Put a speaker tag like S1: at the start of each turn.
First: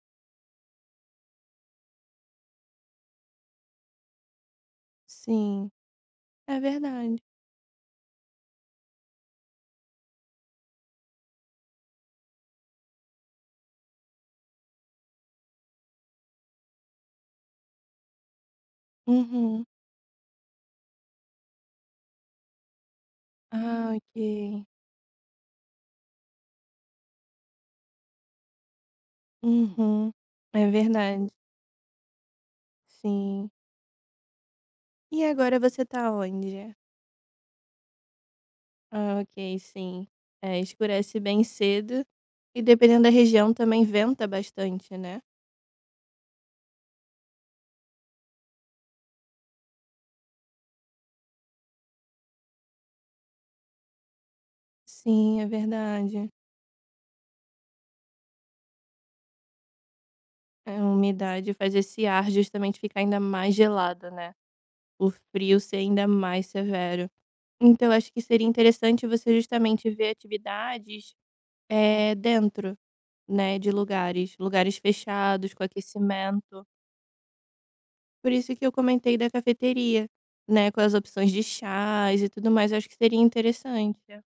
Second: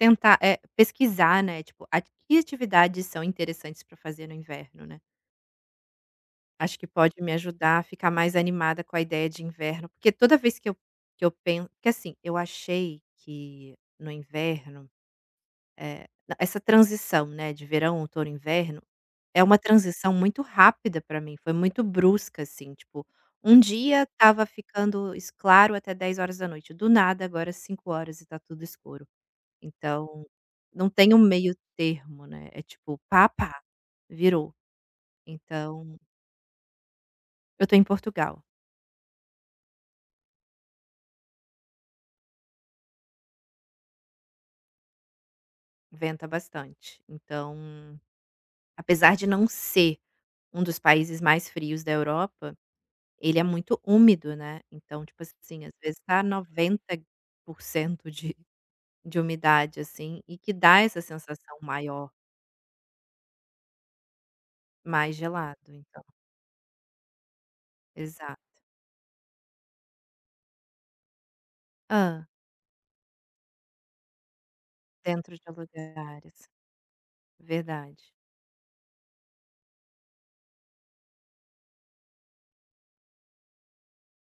S1: Tentar é, pesquisar, né, tipo, que atividades são interessantes para fazer no inverno, né.
S2: Sim, é
S1: Acho que pode
S2: verdade.
S1: me ajudar a ficar mais animada com a ideia de inverno porque toda vez que eu que eu penso, que assim, eu achei que no inverno, eh, essa transição, né, de verão, outono, inverno, é uma
S2: Uhum.
S1: transição muito rápida para mim, foi muito brusca assim tipo, 1
S2: Ah
S1: dia estava
S2: ok.
S1: ficando claro até 10 horas da noite, do nada agora 5 horas e está tudo escuro,
S2: Uhum,
S1: então
S2: é
S1: não tenho
S2: verdade.
S1: meio termo, né, é tipo
S2: Sim.
S1: pá-pá, virou,
S2: E agora você
S1: então.
S2: está onde?
S1: Eu estou em Portugal.
S2: Ah, ok sim, é escurece bem cedo, e dependendo da região também venta bastante, né.
S1: Venta bastante, então, apesar de não ser um dos países mais frios da Europa, ele é muito úmido, né, então tipo
S2: Sim, é
S1: assim às vezes está
S2: verdade.
S1: 90% de de umidade, assim, e que
S2: É
S1: dá
S2: a
S1: essa
S2: umidade
S1: sensação
S2: faz esse
S1: maior.
S2: ar justamente ficar ainda mais gelado, né. O
S1: Mais gelado
S2: frio ser
S1: então.
S2: ainda mais severo. Então eu acho que
S1: Exato.
S2: seria interessante você justamente ver atividades, eh,
S1: Hã.
S2: dentro, né, de lugares, lugares
S1: Dentro de
S2: fechados, com
S1: alguns lugares.
S2: aquecimento.
S1: Verdade.
S2: Por isso que eu comentei da cafeteria, né, com as opções de chás e tudo mais, eu acho que seria interessante.